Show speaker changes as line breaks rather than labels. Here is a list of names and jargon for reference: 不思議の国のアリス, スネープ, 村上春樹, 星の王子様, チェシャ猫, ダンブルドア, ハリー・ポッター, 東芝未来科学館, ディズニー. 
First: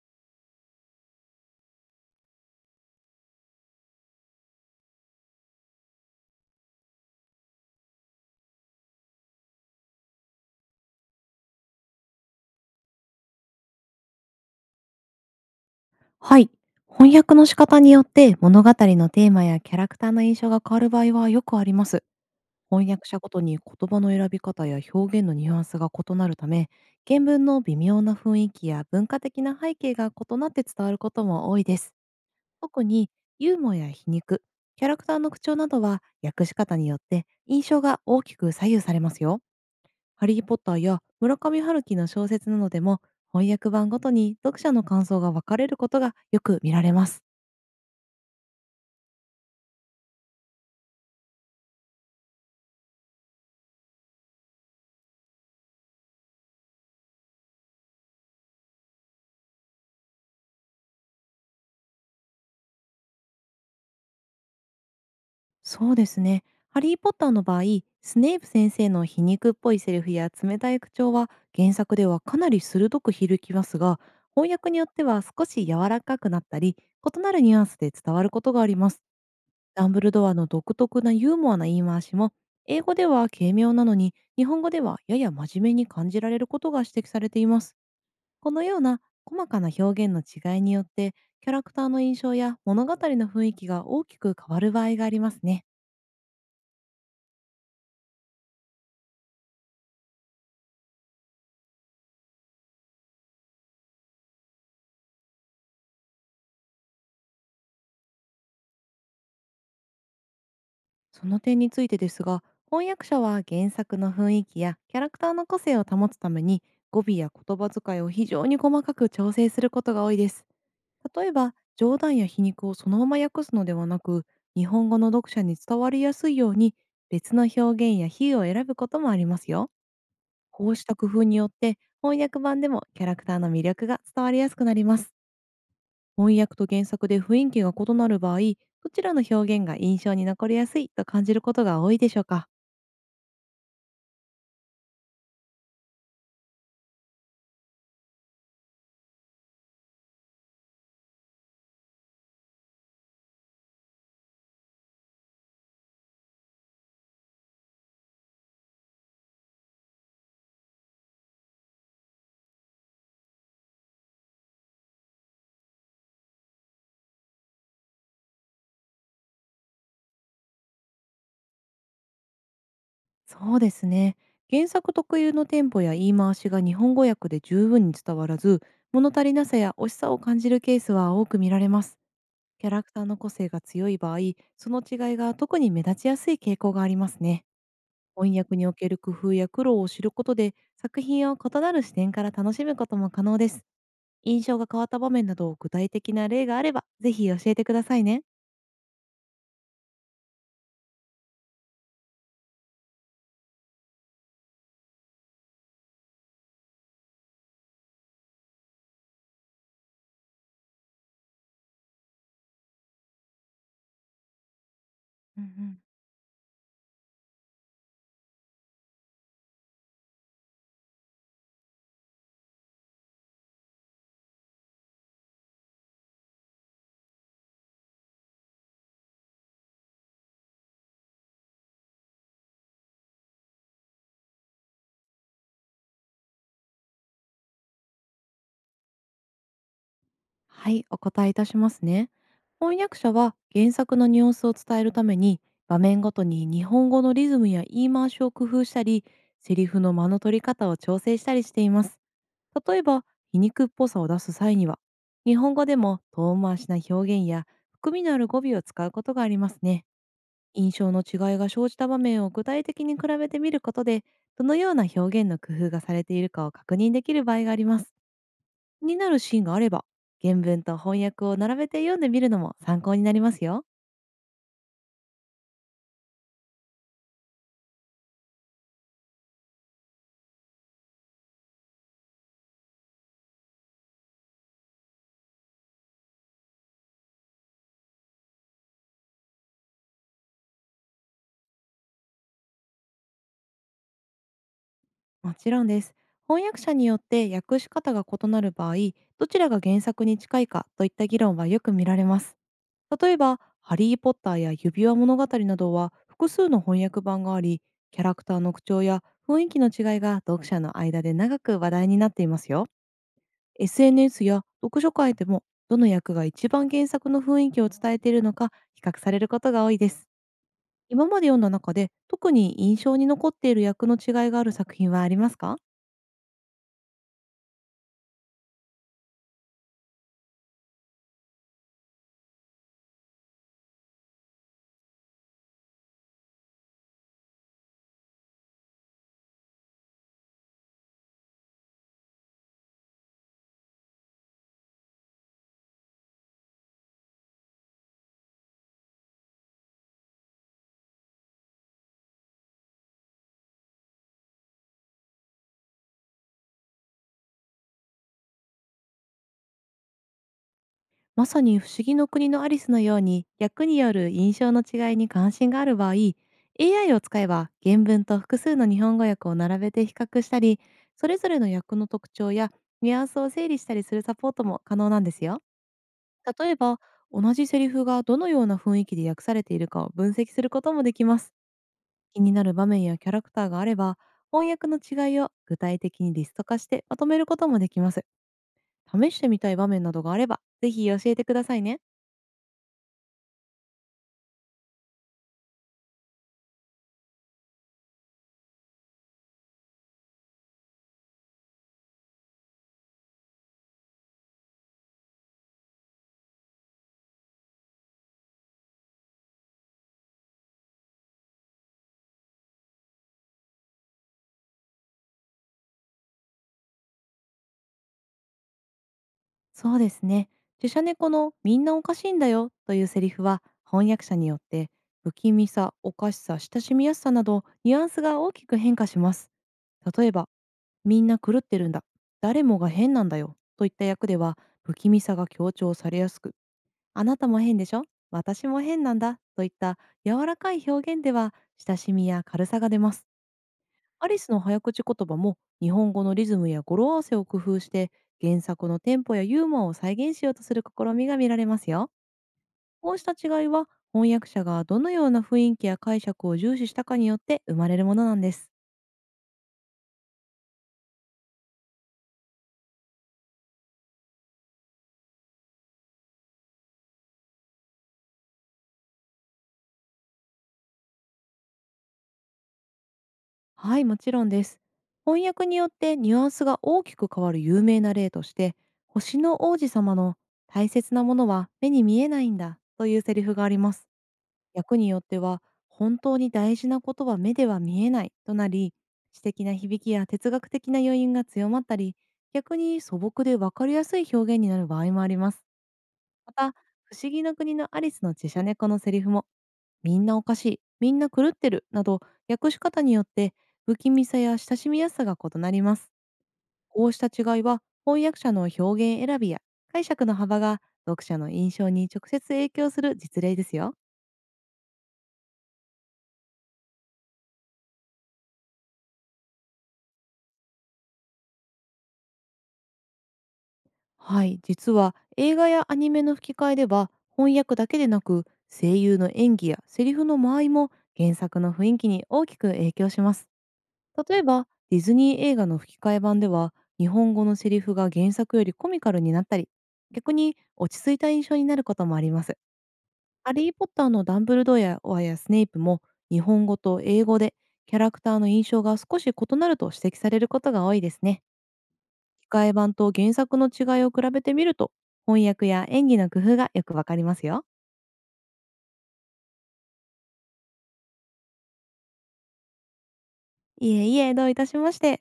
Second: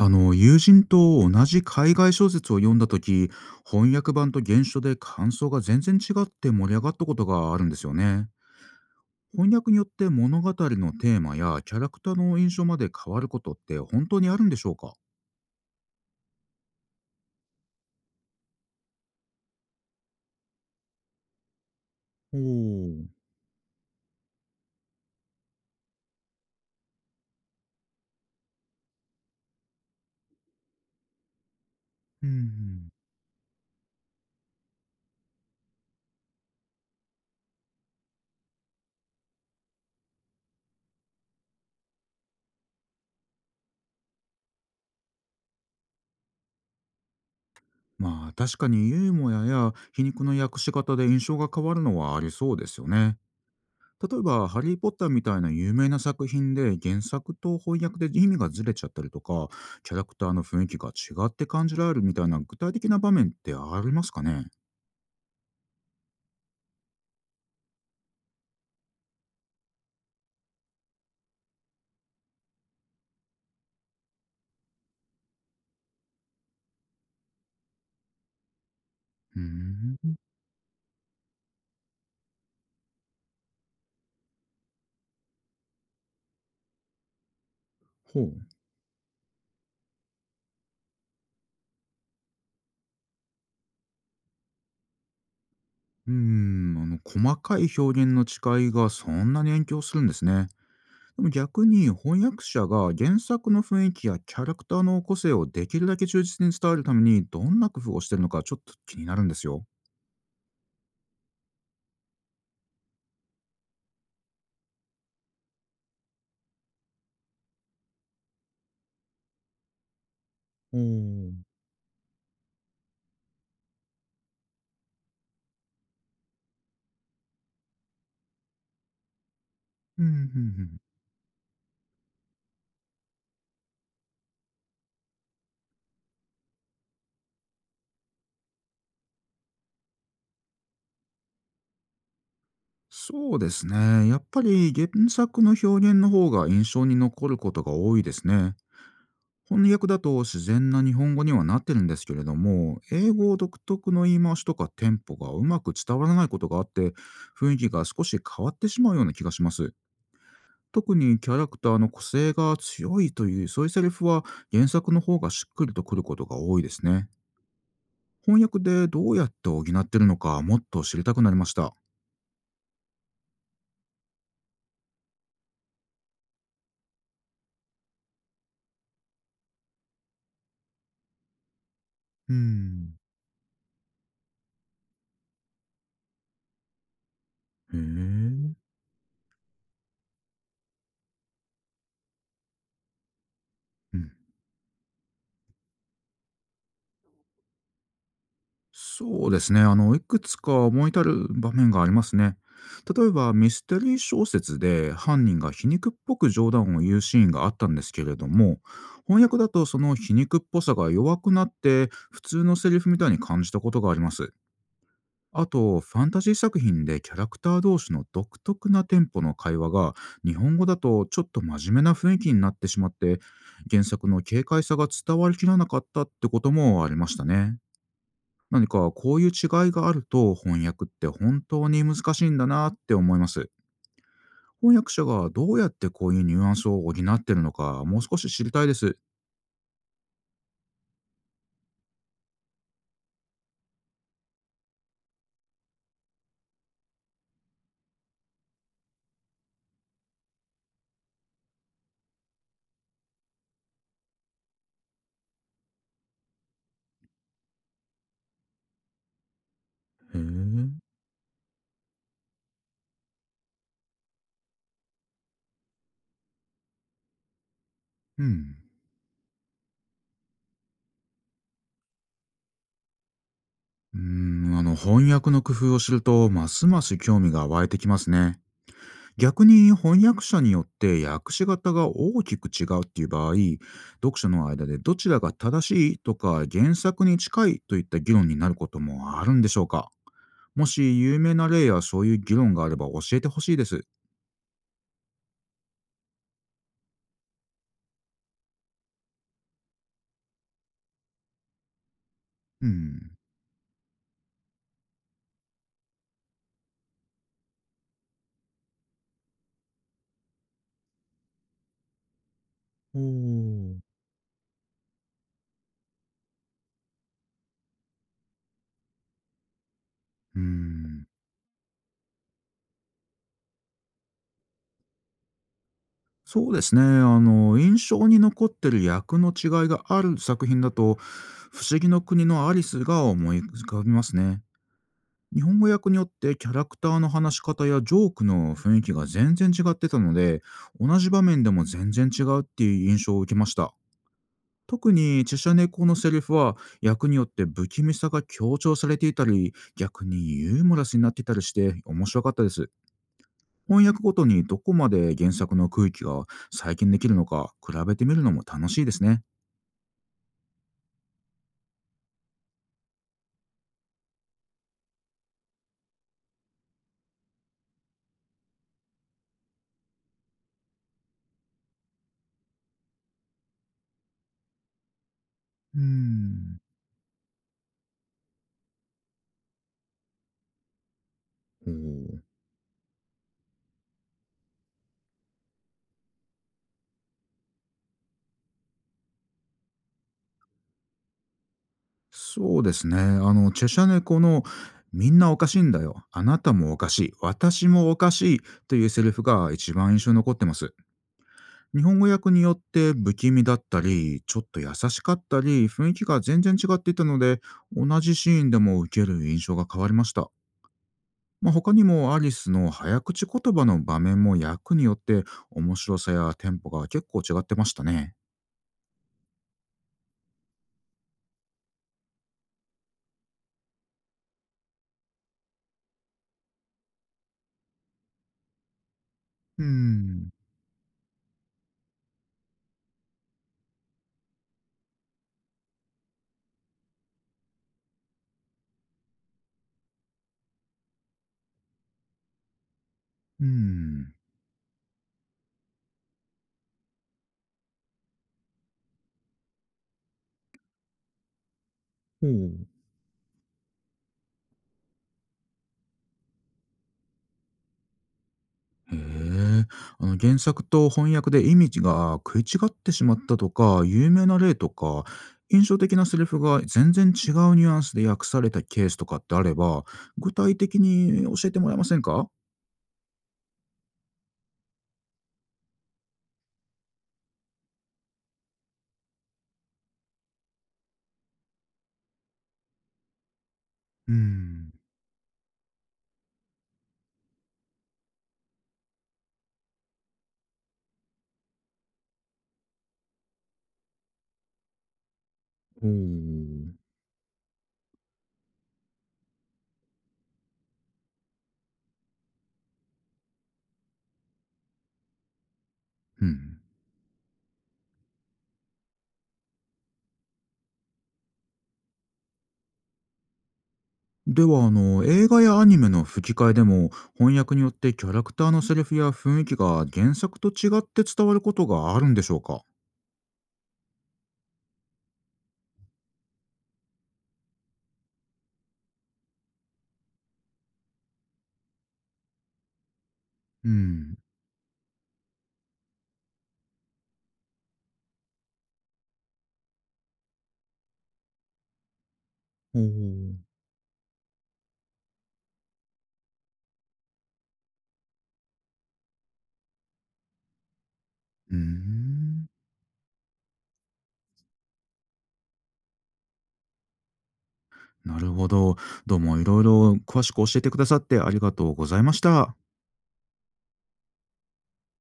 あの友人と同じ海外小説を読んだ時、翻訳版と原書で感想が全然違って盛り上がったことがあるんですよね。翻訳によって物語のテーマやキャラクターの印象まで変わることって本当にあるんでしょうか？
はい。翻訳の仕方によって物語のテーマやキャラクターの印象が変わる場合はよくあります。
お
翻訳
ー。
者ごとに言葉の選び方や表現のニュアンスが異なるため、原文の微妙な雰囲気や文化的な背景が異なって伝わることも多いです。
う
特
ん。
にユーモアや皮肉、キャラクターの口調などは訳し方によって印象が大きく左右されますよ。ハリー・ポッターや村上春樹の小説などでも翻訳版ごとに読者の感想が分かれることがよく見られます。
まあ確かにユーモアや皮肉の訳し方で印象が変わるのはありそうですよね。例えば「ハリー・ポッター」みたいな有名な作品で原作と翻訳で意味がずれちゃったりとか、キャラクターの雰囲気が違って感じられるみたいな具体的な場面ってありますかね？
そうですね。ハリー・ポッターの場合、スネープ先生の皮肉っぽいセリフや冷たい口調は原作ではかなり鋭く響きますが、翻訳によっては少し柔らかくなったり、異なるニュアンスで伝わることがあります。
うー
ダンブル
ん。
ドアの独特なユーモアな言い回しも、英語では軽妙なのに、日本語ではやや真面目に感じられることが指摘されています。
ほう。
このような細かな表現の違いによって、キャラクターの印象や物語の雰囲気が大きく変わる場合がありますね。
うーん、あの細かい表現の違いがそんなに影響するんですね。でも逆に翻訳者が原作の雰囲気やキャラクターの個性をできるだけ忠実に伝えるためにどんな工夫をしてるのかちょっと気になるんですよ。
その点についてですが、翻訳者は原作の雰囲気やキャラクターの個性を保つために語尾や言葉遣いを非常に細かく調整することが多いです。
お
例え
ー。
ば、冗談や皮肉をそのまま訳すのではなく、日本語の読者に伝わりやすいように別の表現や比喩を選ぶこともありますよ。
うんうん。う
こう
ん。
した工夫によって翻訳版でもキャラクターの魅力が伝わりやすくなります。翻訳と原作で雰囲気が異なる場合、どちらの表現が印象に残りやすいと感じることが多いでしょうか？
そうですね。やっぱり原作の表現の方が印象に残ることが多いですね。翻訳だと自然な日本語にはなってるんですけれども、英語独特の言い回しとかテンポがうまく伝わらないことがあって、雰囲気が少し変わってしまうような気がします。特にキャラクターの個性が強いというそういうセリフは原作の方がしっくりとくることが多いですね。翻訳でどうやって補ってるのかもっと知りたくなりました。
そうですね。原作特有のテンポや言い回しが日本語訳で十分に伝わらず、物足りなさや惜しさを感じるケースは多く見られます。
う
キャラク
ん。
ターの個性が強い場合、その違いが特に目立ちやすい傾向がありますね。
へえ。
翻
う
訳における工夫や苦労を知ることで、作品を異なる視点から楽しむことも可能です。
ん。
印象が変わった場面など具体的な例があれば、ぜひ教えてくださいね。
そうですね。あの、いくつか思い至る場面がありますね。例えば、ミステリー小説で犯人が皮肉っぽく冗談を言うシーンがあったんですけれども、翻訳だとその皮肉っぽさが弱くなって、普通のセリフみたいに感じたことがあります。
うん
あ
うん。
と、ファンタジー作品でキャラクター同士の独特なテンポの会話が、日本語だとちょっと真面目な雰囲気になってしまって、原作の軽快さが伝わりきらなかったってこともありましたね。何かこういう違いがあると翻訳って本当に難しいんだなって思います。翻訳者がどうやってこういうニュアンスを補ってるのかもう少し知りたいです。
はい、お答えいたしますね。翻訳者は原作のニュアンスを伝えるために場面ごとに日本語のリズムや言い回しを工夫したり、セリフの間の取り方を調整したりしています。例えば、皮肉っぽさを出す際には、日本語でも遠回しな表現や含みのある語尾を使うことがありますね。
へえ。う
印
ん。
象の違いが生じた場面を具体的に比べてみることで、どのような表現の工夫がされているかを確認できる場合があります。気になるシーンがあれば、原文と翻訳を並べて読んでみるのも参考になりますよ。
うーん、あの翻訳の工夫を知るとますます興味が湧いてきますね。逆に翻訳者によって訳し方が大きく違うっていう場合、読者の間でどちらが正しいとか原作に近いといった議論になることもあるんでしょうか？もし有名な例やそういう議論があれば教えてほしいです。
もちろんです。翻訳者によって訳し方が異なる場合、どちらが原作に近いかといった議論はよく見られます。
う
例
ん。
えば、ハリー・ポッターや指輪物語などは複数の翻訳版があり、キャラクターの口調や雰囲気の違いが読者の間で長く話題になっていますよ。
おー。
SNS や読書会でも、どの役が一番原作の雰囲気を伝えているのか比較されることが多いです。
う
今
ん。
まで読んだ中で、特に印象に残っている役の違いがある作品はありますか？
そうですね。あの、印象に残ってる役の違いがある作品だと、不思議の国のアリスが思い浮かびますね。日本語訳によってキャラクターの話し方やジョークの雰囲気が全然違ってたので、同じ場面でも全然違うっていう印象を受けました。特にチェシャ猫のセリフは役によって不気味さが強調されていたり逆にユーモラスになっていたりして面白かったです。翻訳ごとにどこまで原作の空気が再現できるのか比べてみるのも楽しいですね。
まさに不思議の国のアリスのように、役による印象の違いに関心がある場合、AI を使えば原文と複数の日本語訳を並べて比較したり、それぞれの役の特徴やニュアンスを整理したりするサポートも可能なんですよ。
うー
例え
ん。
ば、同じセリフがどのような雰囲気で訳されているかを分析することもできます。
おー。
気になる場面やキャラクターがあれば、翻訳の違いを具体的にリスト化してまとめることもできます。試してみたい場面などがあれば、ぜひ教えてくださいね。
そうですね。あの、チェシャ猫の「みんなおかしいんだよ。あなたもおかしい。私もおかしい。」というセリフが一番印象に残ってます。日本語訳によって不気味だったり、ちょっと優しかったり、雰囲気が全然違っていたので、同じシーンでも受ける印象が変わりました。まあ、他にもアリスの早口言葉の場面も役によって面白さやテンポが結構違ってましたね。
そうですね。自社猫のみんなおかしいんだよというセリフは、翻訳者によって不気味さ、おかしさ、親しみやすさなどニュアンスが大きく変化します。
うー
例えば、
ん。
みんな狂ってるんだ。誰もが変なんだよといった役では、不気味さが強調されやすく、あなたも変でしょ、私も変なんだといった柔らかい表現では親しみや軽さが出ます。
うー
ア
ん。
リスの早口言葉も日本語のリズムや語呂合わせを工夫して原作のテンポやユーモアを再現しようとする試みが見られますよ。
ほう。
こうした違いは翻訳者がどのような雰囲気や解釈を重視したかによって生まれるものなんです。
へえ。あの原作と翻訳で意味が食い違ってしまったとか、有名な例とか、印象的なセリフが全然違うニュアンスで訳されたケースとかってあれば、具体的に教えてもらえませんか？
はい、もちろんです。翻訳によってニュアンスが大きく変わる有名な例として、星の王子様の大切なものは目に見えないんだというセリフがあります。
うーん。
訳によっては、本当に大事なことは目では見えないとなり、詩的な響きや哲学的な余韻が強まったり、逆に素朴でわかりやすい表現になる場合もあります。
お
また、
ー。
不思議の国のアリスのチェシャ猫のセリフもみんなおかしい、みんな狂ってるなど訳し方によって不気味さや親しみやすさが異なります。
うん。
こうした違いは翻訳者の表現選びや解釈の幅が読者の印象に直接影響する実例ですよ。
では、あの、映画やアニメの吹き替えでも、翻訳によってキャラクターのセリフや雰囲気が原作と違って伝わることがあるんでしょうか？
はい、実は映画やアニメの吹き替えでは翻訳だけでなく声優の演技やセリフの間合いも原作の雰囲気に大きく影響します。
う
例
ん。
えば、ディズニー映画の吹き替え版では、日本語のセリフが原作よりコミカルになったり、逆に落ち着いた印象になることもあります。
お
ハ
ー。
リー・ポッターのダンブルドアやスネイプも、日本語と英語でキャラクターの印象が少し異なると指摘されることが多いですね。
うー
吹き替
ん。
え版と原作の違いを比べてみると、翻訳や演技の工夫がよくわかりますよ。
なるほど。どうもいろいろ詳しく教えてくださってありがとうございました。
いえいえ、どういたしまして。